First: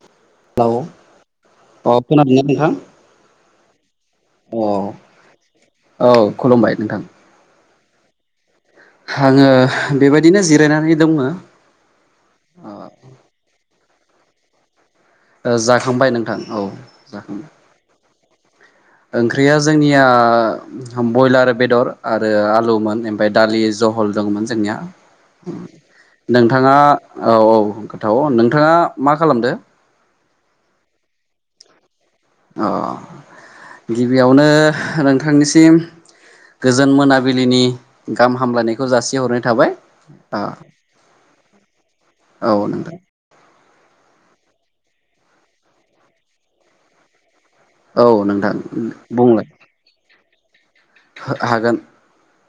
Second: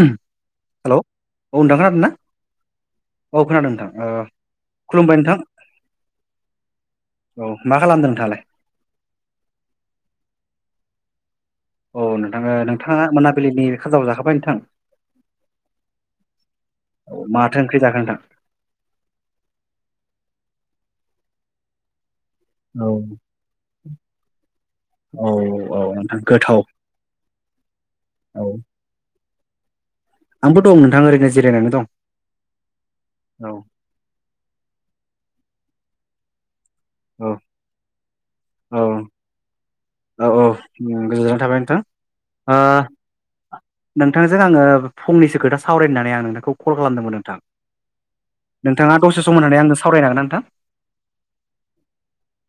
Hello औ नोंथां अ खोनादों ना? खोनादोंना नोंथां औ खोनादों नोंथां ओ अ खुलुमबाय नोंथां औ खुलुमबाय नोंथां औ मा खालामदों नोंथाङालाय? आङो बेबायदिनो जिरायनानै दङ। औ नोंथाङो नोंथाङा मोनाबिलिनि खाजा जाखांबाय नोंथां? जाखांबाय नोंथां औ औ जाखांबाय माथो ओंख्रि जाखो नोंथां ओंख्रिया जोंनिया बयलार बेदर आरो औ आलुमोन ओमफ्राय दालि जहल दंमोन जोंनिया। औ औ नोंथां गोथाव नोंथाङा औ औ गोथाव औ नोंथाङा मा खालामदो? आंबो दं नोंथाङा ओरैनो जिरायनानै दं। अ औ गिबियावनो नोंथांनिसिम गोजोन औ मोनाबिलिनि गाहाम औ हामलायनायखौ जासिहरनाय थाबाय औ औ गोजोननाय थाबाय नोंथां। औ नोंथां नोंथांजों आङो फंनैसो खोथा सावरायनानै आं नोंथांखौ कल खालामदोंमोन नोंथां। औ नोंथां नोंथाङा दसे सम बुंलाय होननानै आंनो सावरायनो हागोन ना नोंथां? हागोन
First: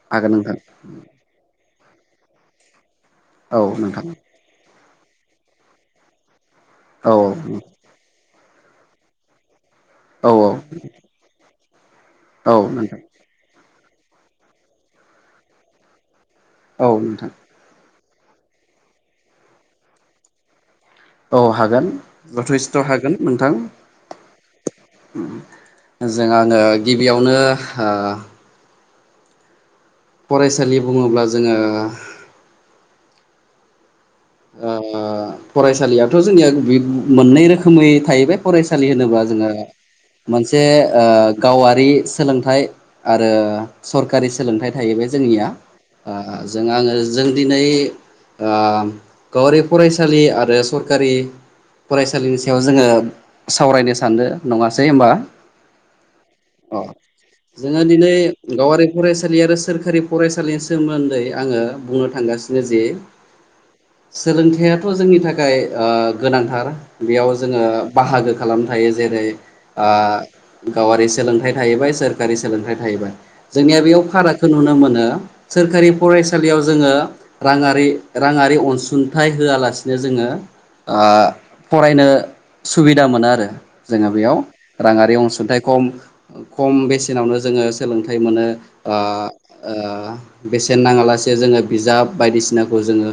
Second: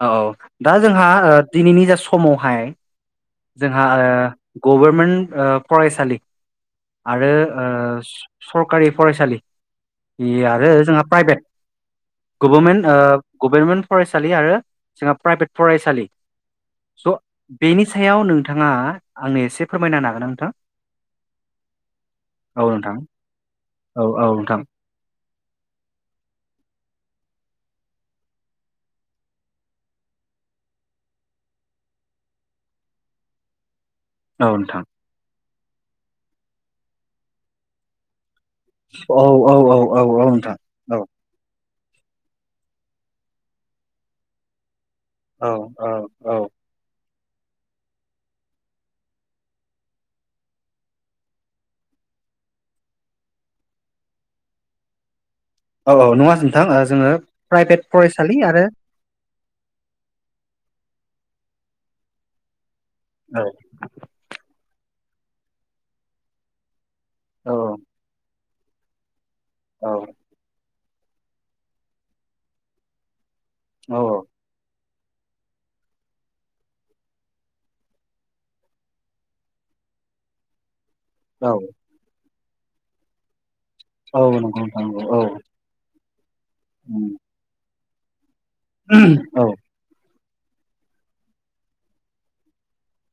औऔ हागोन नोंथां दा जोंहा दिनैनि जा समावहाय औ जोंहा नोंथां ओ गभारनमेन्ट ओ फरायसालि औ आरो ओ सरकारि फरायसालि औ बे आरो औ जोंहा प्राइभेट औ गभारमेन्ट ओ नोंथां गभार्मेन्ट फरायसालि आरो जोंहा प्राइभेट फरायसालि औ नोंथां बिनि सायाव नोंथाङा आंनो एसे फोरमायना हागोना नोंथां? औ हागोन। जथेस्थ' ना हागोन नोंथां। नोंथां औ नोंथां औ नोंथां जों आङो गिबियावनो ओ फरायसालि बुङोब्ला जोङो औ ओ नोंथां फरायसालियाथ' जोंनिया मोननै रोखोमै थाहैबाय फरायसालि होनोबा औ जोङो औ औ औ औ नोंथां मोनसे औ ओ गावा थि सोलोंथाइ आरो सकारि सोलोंथाइ थायो बे जोंनिया औ ओ औ जों आङो जों दिनै ओ गावारि फरायसालि आरो सरखारि फरायसालिनि सायाव जोङो सावरायनो सानदों नङासै होमबा? औ औ नङा नोंथां अ जोङो प्राइभेट जोङो दिनै फरायसालि आरो गावारि फराइ यसालि आरो सोरखारि फरायसालिनि सोमोन्दै आङो बुंनो थांगासिनो जे औ सोलोंथाइयाथ' जोंनि थाखाय ओ गोनांथार बेयाव औ जोङो बाहागो खालाम थायो जेरै- औ ओ गावारि सोलोंथाइ थाहैबाय सोरखारि सोलोंथाइ थाहैबाय जोंनिया औ बेयाव फारागखौ नुनो मोनो सोरखारि फरायसालियाव जोङो रांङारि रांआरि अन सुंथाइ होआलासिनो जोङो ओ औ फरायनो सुबिदा मोनो आरो जोङो औ बेयाव नंगौ नोंथां नंगौ राङारि औ अनसुंथाइ खम खम बेसेनावनो जोङो सोलोंथाइ मोनो ओ [unintelligible] औ ओ बेसेन नाङालासे जोङो बिजाब बायदिसिनाखौ जोङो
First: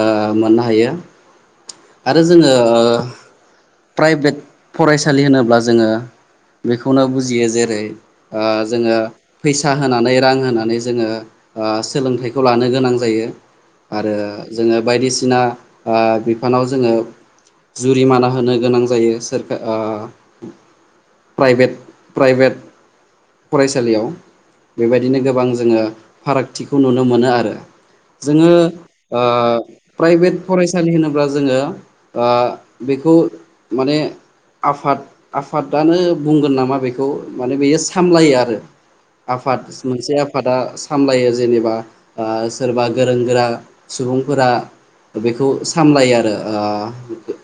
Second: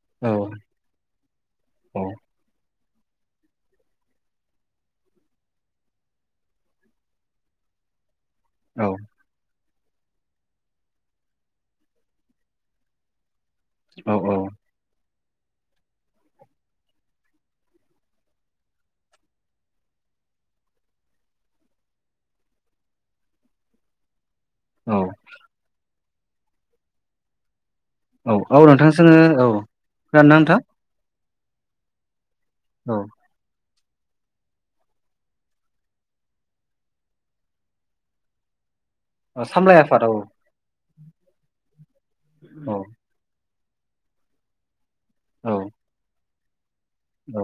ओ‌ औ मोननो हायो औ आरो जोङो प्राइभेट फरायसालि होनोब्ला जोङो बेखौनो बुजियो जेरै ओ जोङो फै सा होनानै रां होनानै जोङो ओ सोलोंथाइखौ लानो गोनां जायो। आरो औ औ।। जोङो बायदिसिना ओ बिफानाव जोङो जुरिमाना होनो गोनां जायो सोरका ओ प्राइभेट प्राइभेट फरायसालियाव औ बेबायदिनो गोबां जोङो फारागथिखौ नुनो मोनो आरो जोङो औ औ नोंथां जों ओ प्राइभेट फरायसालि होनोब्ला जोङो ओ औ बेखौ माने आफाद आफादानो बुंगोन नामा बेखौ माने बेयो सामलायो आरो। औ आफाद सामलाय औ मोनसे आफादा सामलायो जेनेबा ओ औ सोरबा गोरों गोरा सुबुंफोरा बेखौ औ सामलायो आरो ओ औ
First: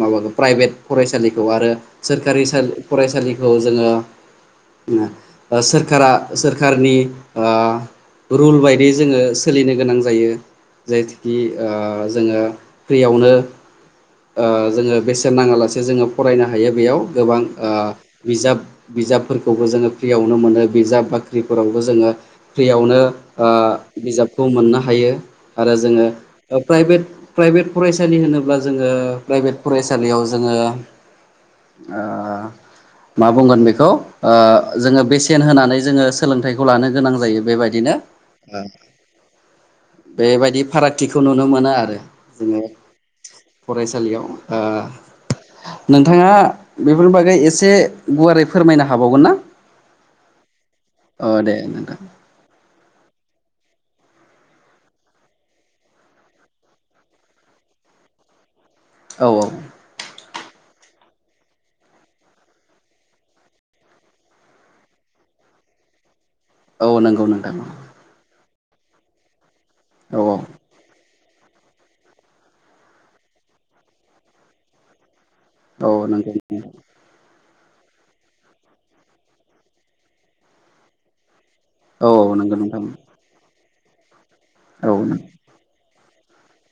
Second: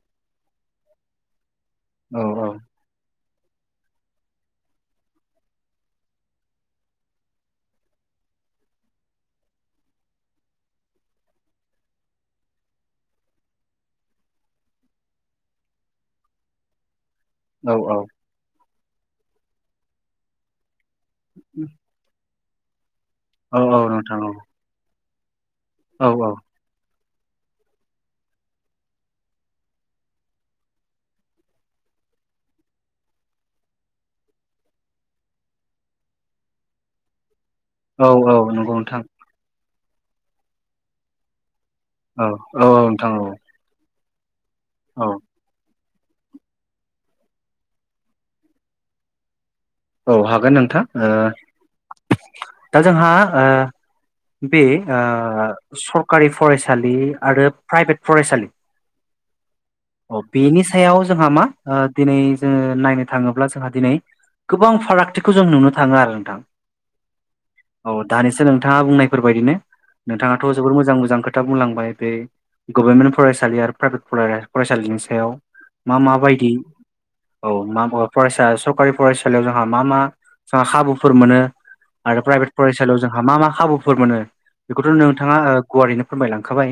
माबाखौ प्राइभेट फरायसालिखौ आरो औ सोरखारि सालि फरायसालिखौ जोङो ओ सोरखारा सोरखारनि ओ रुल बायदि जोङो सोलिनो गोनां जायो। जेथुखि ओ जोङो फ्रियावनो ओ जोङो बेसेन नाङालासे जोङो फरायनो हायो बेयाव गोबां ओ औ बिजाब बिजाबफोरखौबो जोङो फ्रियावनो मोनो बिजाब बाख्रिफोरावबो जोङो फ्रियावनो ओ औ औ नोंथां औ बिजाबखौ मोननो हायो आरो जोङो औ ओ प्राइभेट प्राइभेट फरायसालि होनोब्ला जोङो प्राइभेट फरायसालियाव जोङो ओ मा बुंगोन बेखौ ओ जोङो बेसेन होनानै जोङो सोलोंथाइखौ लानो गोनां जायो बेबायदिनो औ औ नंगौ नोंथां बेबायदि फारागथिखौ नुनो मोनो आर औ औ औ नोंथां औ। फरायसालियाव ओ औ। नोंथाङा बेफोरनि बागै एसे गुवारै फोरमायनो हाबावगोन ना? औ हागोन नोंथां ओ अ दे नोंथां दा जोंहा ओ बे ओ सरकारि फरायसालि आरो प्राइभेट फरायसालि औ औ अ बेनि सायाव जोंहा मा ओ दिनै जोङो नायनो थाङोब्ला जोंहा दिनै गोबां फारागथिखौ जों नुनो थांङो आरो नोंथां। औ नंगौ नोंथां। नोंथांङा बुंनायफोरबायदिनो औ नोंथांङाथ' जोबोर मोजां मोजां खो खोथा बुंलांबाय बे गभर्नमेन्ट फरायसालि आरो प्राइभेट फराय फरायसालिनि सायाव। औ मा नोंगौ माबायदि नोंगौ। औ मा बुंङो फरायसा सरकारि फरायसालियाव जोंहा मा मा जोंहा खाबुफोर मोनो औ आरो औ प्राइभेट नंगौ नोंथां फरायसालियाव जोंहा मा मा खाबुफोर मोनो औ बेखौथ' नोंथांङा ओ गुवारैनो फोरमायलांखाबाय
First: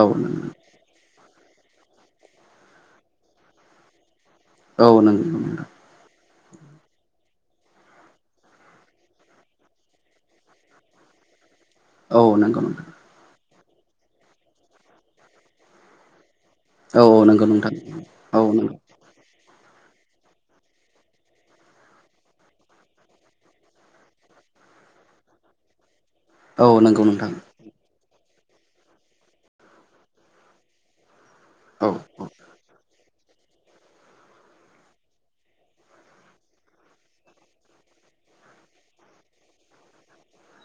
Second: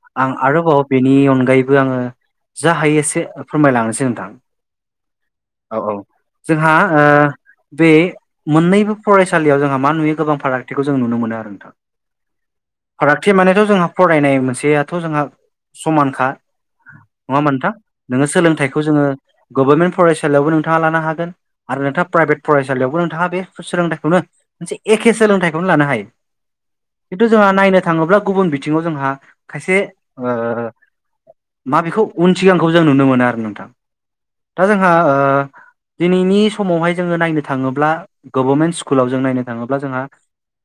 औ आं नंगौ नोंथां आरोबाव बेनि अनगायैबो आंङो जा हायो एसे फोरमायलांनोसै नोंथां। औ नों औ औ जोंहा ओ बे मोननैबो फरायसालियाव जोंहा मा नुयो गोबां फारागथिखौ जों नुनो मोनो आरो नोंथां। औ नंगौ नोंथां। थ' जोंहा फरायनाय मोनसेयाथ' जोंहा समानखा औ नंङा नंगौ होनबा नोंथां नोंङो औ नंगौ सोलोंथाइखौ जोंङो गभर्नमेन्ट फरायसालियावबो नोंथांङा लानो हागोन आरो नोंथाङा प्राइभेट फरायसालियावबो नोंथांङा बे सोलोंथाइखौनो मोनसे एखे सोलोंथाइखौनो लानो हायो। औ नंगौ खिन्थु नोंथां जोंहा नायनो थांङोब्ला गुबुन बिथिङाव जोंहा खायसे ओ औ माबेखौ उन सिगांखौ जों नुनो मोनो आरो नोंथां दा जोंहा ओ दिनैनि समावहाय जोङो नायनो थाङोब्ला गभारनमेन्ट स्कुलाव जों नायनो थांङोब्ला जोंहा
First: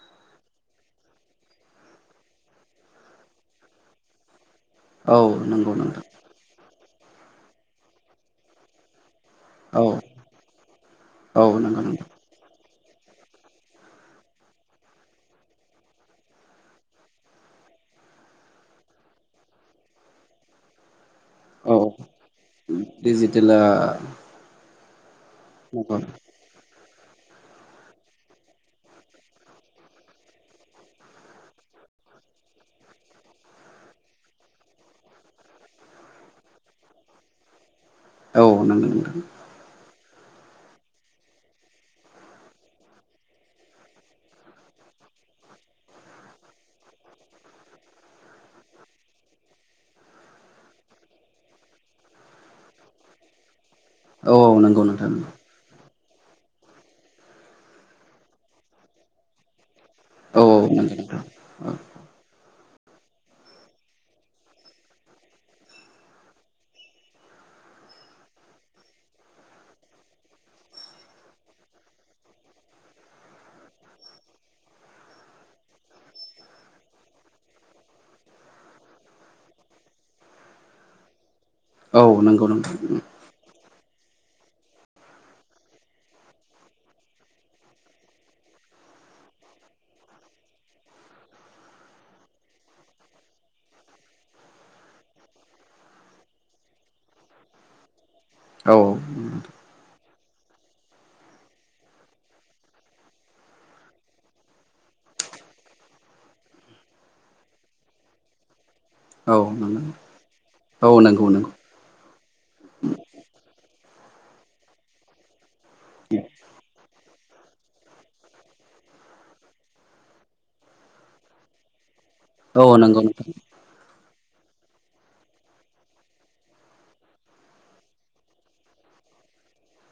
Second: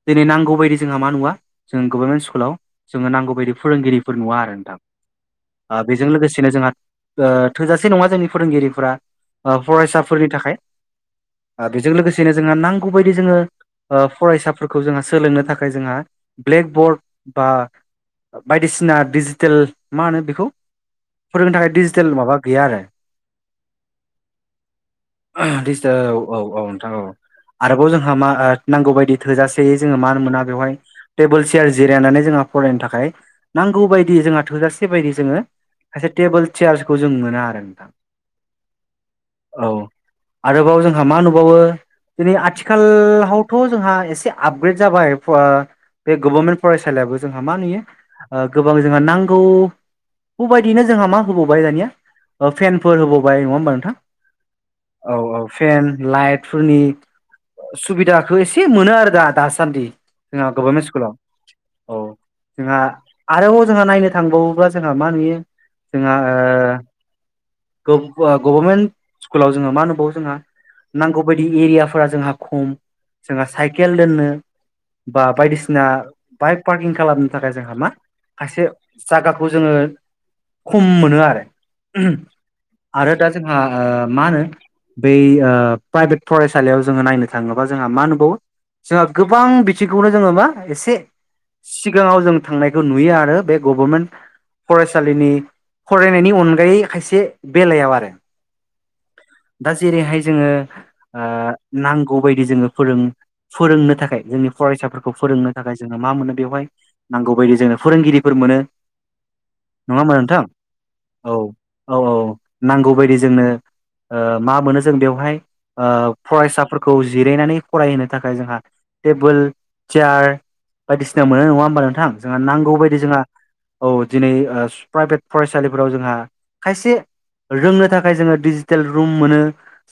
दिनै नांगौ बायदि जोंहा मा नुवा जों गभर्मेन्ट स्कुलाव जोङो नांगौ बायदि फोरोंगिरिफोर नुवा आरो। औ नोंगौ ओ नोंथां। बेजों लोगोसेनो ओ थोजासे नंङा जोंनि फोरोंगिरिफोरा ओ औ फरायसाफोरनि थाखाय औ ओ नंगौ बेजों नंगौ लोगोसेनो जोङो नांगौ बदि जोङो ओ फरायसाफोरखौ जोङो सोलोंनो थाखाय जोंहा ब्लेकबर्ड बा बायदिसिना डिजिटेल मा होनो बेखौ फोरोंनो थाखाय औ डिजिटेल माबा गैया आरो। डिजिटेला डिजिटेल नंगौ औ औ औ नोंथां औ। आरोबाव जोंहा मा ओ नांगौ बायदि थोजासे जोङो मान मोना बेवहाय टेबोल चियार जिरायनानै जोंहा फरायनो थाखाय नांगौ बायदि जोंहा थोजासे बायदि जोङो खायसे टेबोल चेयार्सखौ जों मोना आरो नोंथां। औ नोंगो नोथां। औ आरोबाव जोंहा मा नुबावो दिनै आथिखाल हावथ' जोंहा एसे आपग्रेड जाबाय फ'ओ बे गभर्मेन्ट फरायसालियाबो जोंहा मा नुयो ओ गोबां जोंहा नांगौ गौबाय दिनो जोंहा मा होबावबाय दानिया ओ फेनफोर होबावबाय नङा होमबा नों थां नोंथां औ औ फेन लाइटफोरनि सुबिदाखो एसे मोनो आरो दा दासान्दि औ जोङा गभर्मेन्ट स्कुलाव औ। जोंहा आरोबाव जोंहा नायनो थांबावोब्ला जोंहा मा नुयो जोंहा ओ गभ ओ गभर्मेन्ट स्कुलाव जोङो मा नुबावो जोंहा नांगौ बायदि एरियाफोरा जोंहा खम जोंहा साइकेल दोननो बा बायदिसिना बाइक पार्किं खालामनो थाखाय जोंहा मा खायसे जागाखौ जोङो खम मोनो आरो। औ उम नंगौ नोंथां आरो दा जोंहा ओ मा होनो बै ओ प्राइभेट फरायसालियाव जोङो नायनो थाङोबा जोंहा मा नुबावो जोंहा गोबां बिथिखौनो जोङो मा एसे सिगाङाव जों थांनायखौ नुयो आरो बे गभर्मेन्ट फराय सालिनि फरायनायनि अनगायै खायसे बेलायाव आरो। औ दा जेरैहाय जोङो ओ नांगौ बायदि जोङो फोरों फोरोंनो थाखाय जोंनि फरायसाफोरखौ फोरोंनो थाखाय जोंङो मा मोनो बेवहाय नांगौ बायदि जोंनो फोरोंगिरिफोर मोनो। औ नङाहोमबा नोंथां नंगौ नोंथां नंगौ नंगौ औ नंगौ औ औ औ नांगौ बायदि जोंनो ओ मा मोनो जों बेवहाय ओ फरायसाफोरखौ जिरायनानै फरायहोनो थाखाय जोंहा टेबोल चियार बायदिसिना मोनो नङा होमबा नोंथां। जोङा औ नांगौ बायदि नंगौ जोङा नोंथां औ दिनै ओ प्राइभेट फरायसालिफोराव जोंहा खायसे रोंनो थाखाय जोङो डिजिटेल रुम मोनो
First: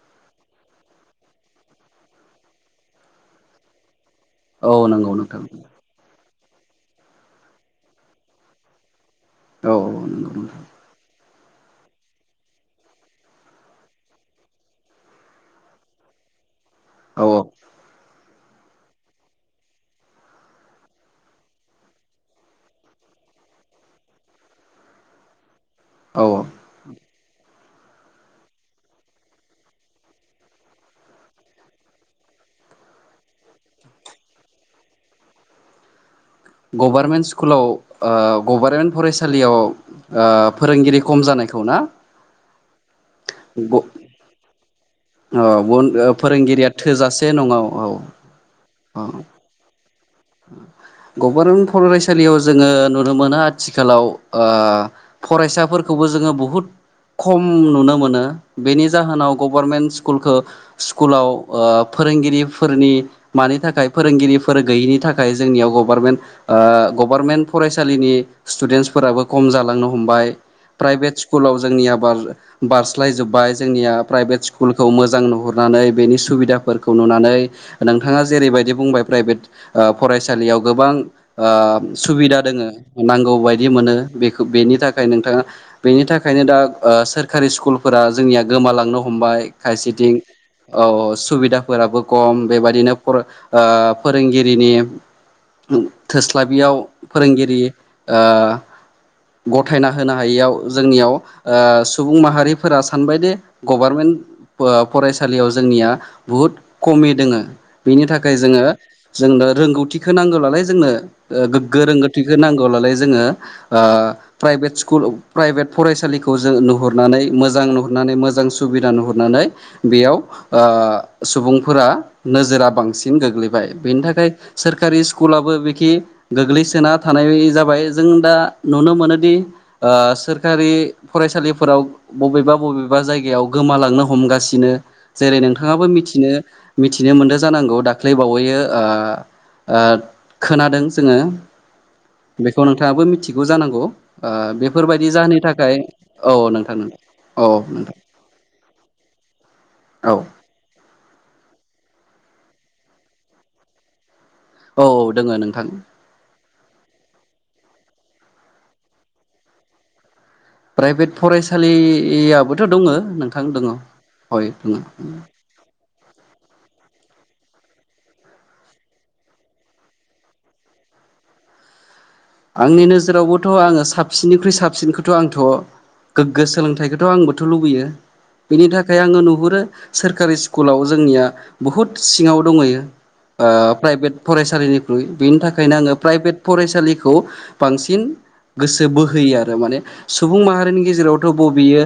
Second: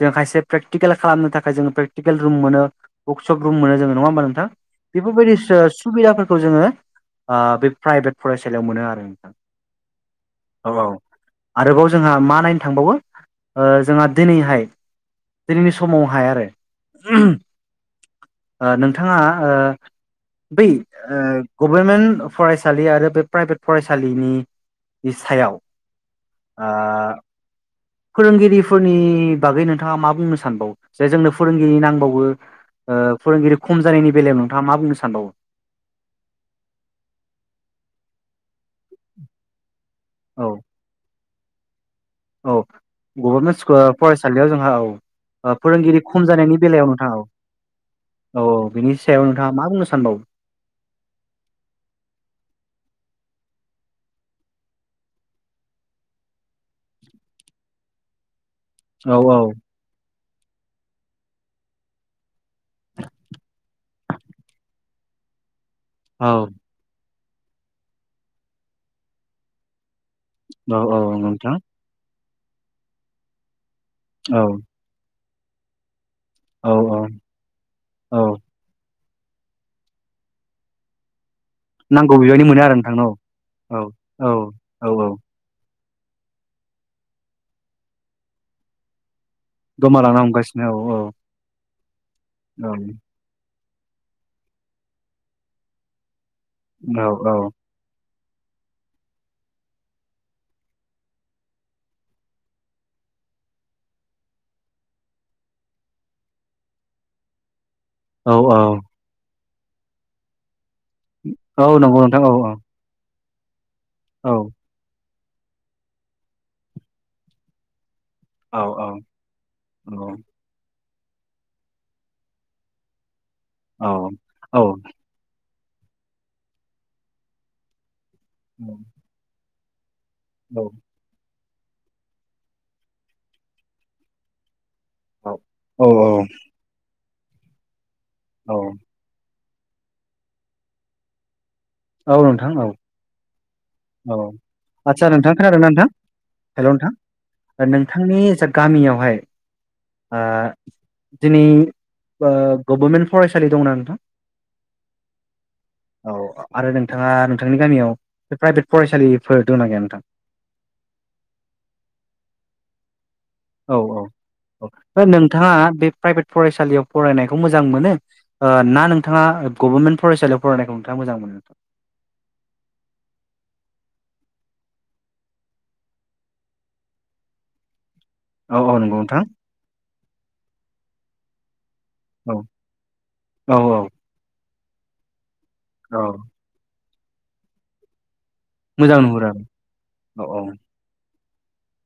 जोङो खायसे प्रेकटिकेल खालामनो थाखाय जोङो प्रेकटिकेल रुम मोनो बुक सुब रुम मोनो जोङो नङा होमबा नोंथां। औ नंगौ बेफोरबायदि नोंथां सो सुबिदाफोरखौ जोङो ओ बे प्राइभेट फरायसालियाव मोनो आरो नोंथां। औ औ नोंगौ औ औ आरोबाव जोंहा मा नायनो थांबावो ओ जोंहा दिनैहाय दिनैनि समावहाया आरो। औ ओ नोंथाङा ओ बै ओ गभर्मेन्ट फरायसालि आरो बे प्राइभेट फरायसालिनि इ सायाव औ ओ फोरोंगिरिफोरनि बागै नोंथाङा मा बुंनो सानबाव जे जोंनो फोरोंगिरि नांबावगो। ओ फोरोंगिरि खम जानायनि बेलायाव नोंथाङा मा बुंनो सानबावो? गभार्नमेन्ट स्कुलाव गभार्नमेन्ट फरायसालियाव औ फोरोंगिरि खम जानाय गोथौना। औ गभर्नमेन्ट स्कुल फरायसालियाव जोंहा ओ औ फोरोंगिरि खम जानायनि फोरोंगिरिया बेलायाव नोंथाङा औ थोजासे नङा औ औ औ बिनि सायाव नोंथाङा मा बुंनो सानबावो? गभर्नमेंट फरायसालियाव जोङो नुनो मोनो आथिखालाव फरायसाफोरखौ जोङो बहुद खम नुनो मोन बेनि औ जोनाव औ गभर्नमेंट स्कुलखौ स्कुलाव फोरोंगिरिफोरनि मानि थाखाय फोरोंगिरिफोर गैयिनि थाखाय जोंनियाव गभार्नमन्ट औ गभार्नमेन्ट फरायसालिनि स्टुडेन्टसफोराबो खम जांलांनो हमबाय औ औ प्राइभेट स्कुलाव नोंथां जोंनिया बारस्लाय जोबबाय जोंनिया प्राइभेट औ स्कुलखौ मोजां नुहरनानै बेनि औ सुबिदाफोरखौ औ नुनानै नोंथाङा औ जेरैबायदि बुंबाय प्राइभेट फरायसालियाव गोबां नांगौ सुबिदा बिबांनि मोनो दोङो आरो नोंथां औ नांगौ बायदि औ मोनो औ बेखौ बेनि औ थाखाय औ नोंथाङा बेनि थाखायनो दा सोरखारि स्कुलफोरा जोंनिया गोमालांनो हमबाय खायसेथिं गोमालांनो हमगासिनो औ अ सुबिदा फोराबो खम औ बेबायदिनो ओ फोरोंगिरिनि क्लाबियाव औ औ फोरोंगिरि ओ गथायना होनो हायियाव जोंनियाव आ सुबुं माहारिफोरा सानबायदिे गभारनमेन्ट फरायसालियाव जोंनिया बुहुत खमि दोङो बेनि औ थाखाय जोङो औ जोंनो रोंगौथिखौ नांगौलालाय जोंनो औ गोगो नंगौ नोंथां औ रोंगौथिखौ नांगौब्लालाय जोङो ओ औ प्राइभेट स्कुल प्राइभेट फरायसालिखौ जों नुहुरनानै मोजां नु हरनानै मोजां औ सुबिदा नुहुरनानै औ औ बेयाव सुबुंफोरा नोजोरा बांसिन गोग्लैबाय औ बेनि थाखाय औ सोरखारि स्कुलाबो खि गोग्लैसोना थानाय जाबाय जों दा नुनो मोनोदि ओ सोरखारि फरायसालि फोराव बबेबा बबेबा जायगायाव गोमालांनो हमगासिनो जेरै औ नोंथाङाबो मिथिनो मिथिनो मोनदों जानांगौ दाख्लै औ बावैयो आ खोनादों जोङो औ नोंथां बेखौ औ नोंथाङाबो मिथि गौ जानांगौ औ ओ आदसा बेफोरबायदि नोंथां जाहोननि खोनादोंना थाखाय नोंथां औ नोंथां नोंथां औ नोंथांनि जा गामियावहाय औ आ दिनै गभर्मेन्ट फरायसालि दंना नोंथां औ औ दोङ नोंथां औ आरो नोंथाङा नोंथांनि गामियाव बे प्राइभेट फरायसालिफोर दंना गैया नोंथां प्राइभेट फरायसालियाबोथ' दङ नोंथ औ औ औ नोंथाङा बे प्राइभेट फरायसालियाव फरायनायखौ मोजां मोनो ना नोंथाङा गभर्नमेन्ट फरायसालियाव फरायनायखौ नोंथाङा मोजां मोनो नोंथां [unintelligible] आंनि नोजोरावबोथ' आङो साबसिननिख्रुइ साबसिनखौथ' आंथ' गोग्गो सोलोंथाइखौथ' आंबोथ' लुबैयो औ बेनि औ नंगौ थाखाय आङो नोंथां नुहुरो सोरखारि स्कुलाव जोंनिया बुहुद औ सिङाव दङयो औ प्राइभेट फरायसालिनिख्रुइ बेनि थाखायनो आङो औ प्राइभेट फरायसालिखौ बांसिन गोसो मोजां नुहुरो बोहोयो आरो माने औ सुबुं माहारिनि गेजेरावथ' बबेयो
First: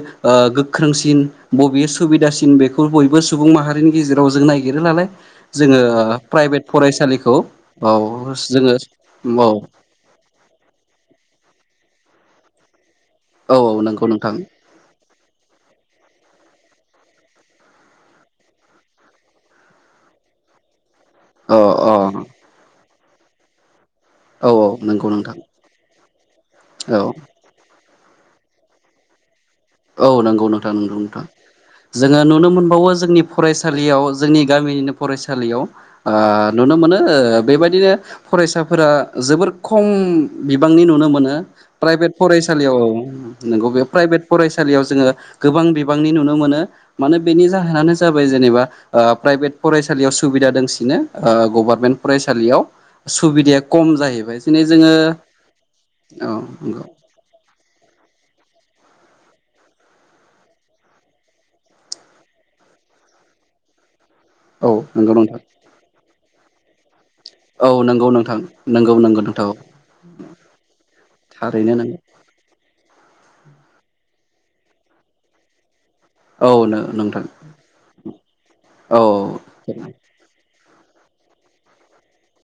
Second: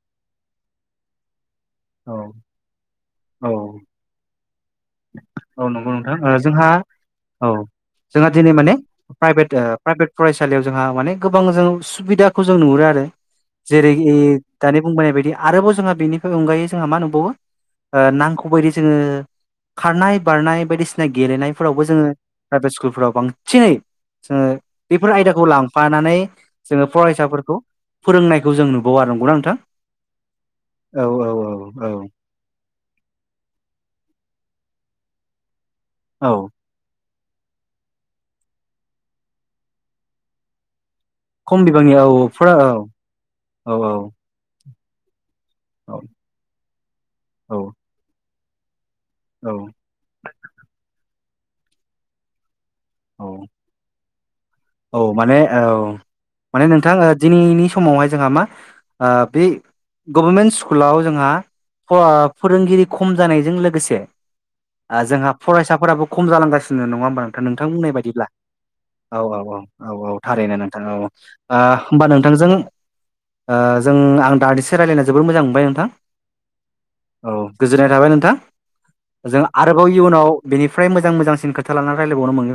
गोख्रोंसिन बबे औ सुबिदासिन बेखौ बयबो औ सुबुं औ माहारिनि गेजेराव जों ननायागिरोलालाय औ जोङो नंगौ नोंथां ओ प्राइभेट जोंहा फरायसालिखौ औ जोंहा औ दिनै माने जोङो औ प्राइभेट ओ प्राइभेट फरायसालियाव जोंहा माने गोबां जों सुबिदाखौ जों नुहुरो आरो औ औ जेरै नंगौ नोंथां दानि बुंबोनाय बायदि आरोबाव जोंहा बेनि बे अनगायै जोंहा मा नुबावो नांगखौ बायदि जोङो खारनाय बारनाय बायदिसिना जाय अ गेलेनायफोरावबो अ जोङो प्राइभेट स्कुलफोराव बांसिनै जोङो औ नंगौ बेफोर नोंथां आयदाखौ लांफानानै जोङो औ फरायसाफोरखौ फोरोंनायखौ जों नुबावा नंगौना नोंथां औ नंगौ नोंथां नंगौ औ नोंथां औ औ जोङो नुनो मोनबावो जोंनि फरायसालियाव जोंनि गामिनिनो फरायसालियाव आ औ नुनो मोनो ओ बेबायदिनो फरायसाफोरा जोबोर खम बिबांनि नुनो मोनो खम बिबांनि औ प्राइभेट फुरा औ फरायसालियाव नंगौ औ बे प्राइभेट फरायसालियाव जोङो गोबां बिबांनि नुनो मोनो मानो बेनि औ जाहोनानो जाबाय जेनेबा ओ प्राइभेट औ फरायसालियाव सुबिदा दंसिनो गभारनमेन्ट फरायसालियाव औ सुबिदाया खम जायो। औ माने औ औ माने नंगौ नोंथां दिनैनि समावहाय जोंहा मा बे गभारमेन्ट स्कुलाव जोंहा फोरोंगिरि खम जानायजों लोगोसे औ आ नंगौ जोंहा नोंथां फरायसाफोराबो खम जालांगासिनो नङा होमबा? नोंथां औ बुंनाय नंगौ बायदिब्ला। नोंथां नंगौ नंगौ औ औ नोंथां औ औ औ थारैनो नोंथां औ। थारैनो नंगौ होमबा नोंथांजों ओ जों आं दानिसो रायज्लायना जोबोद मोजां मोनबाय नोंथां। औ नोंथां औ गोजोननाय थाबाय नोंथां औ जों औ आरोबाव इयुनाव बेनि फ्राय मोजां मोजांसिन खोथा लानानै रायलायबावनो मोनोगोन।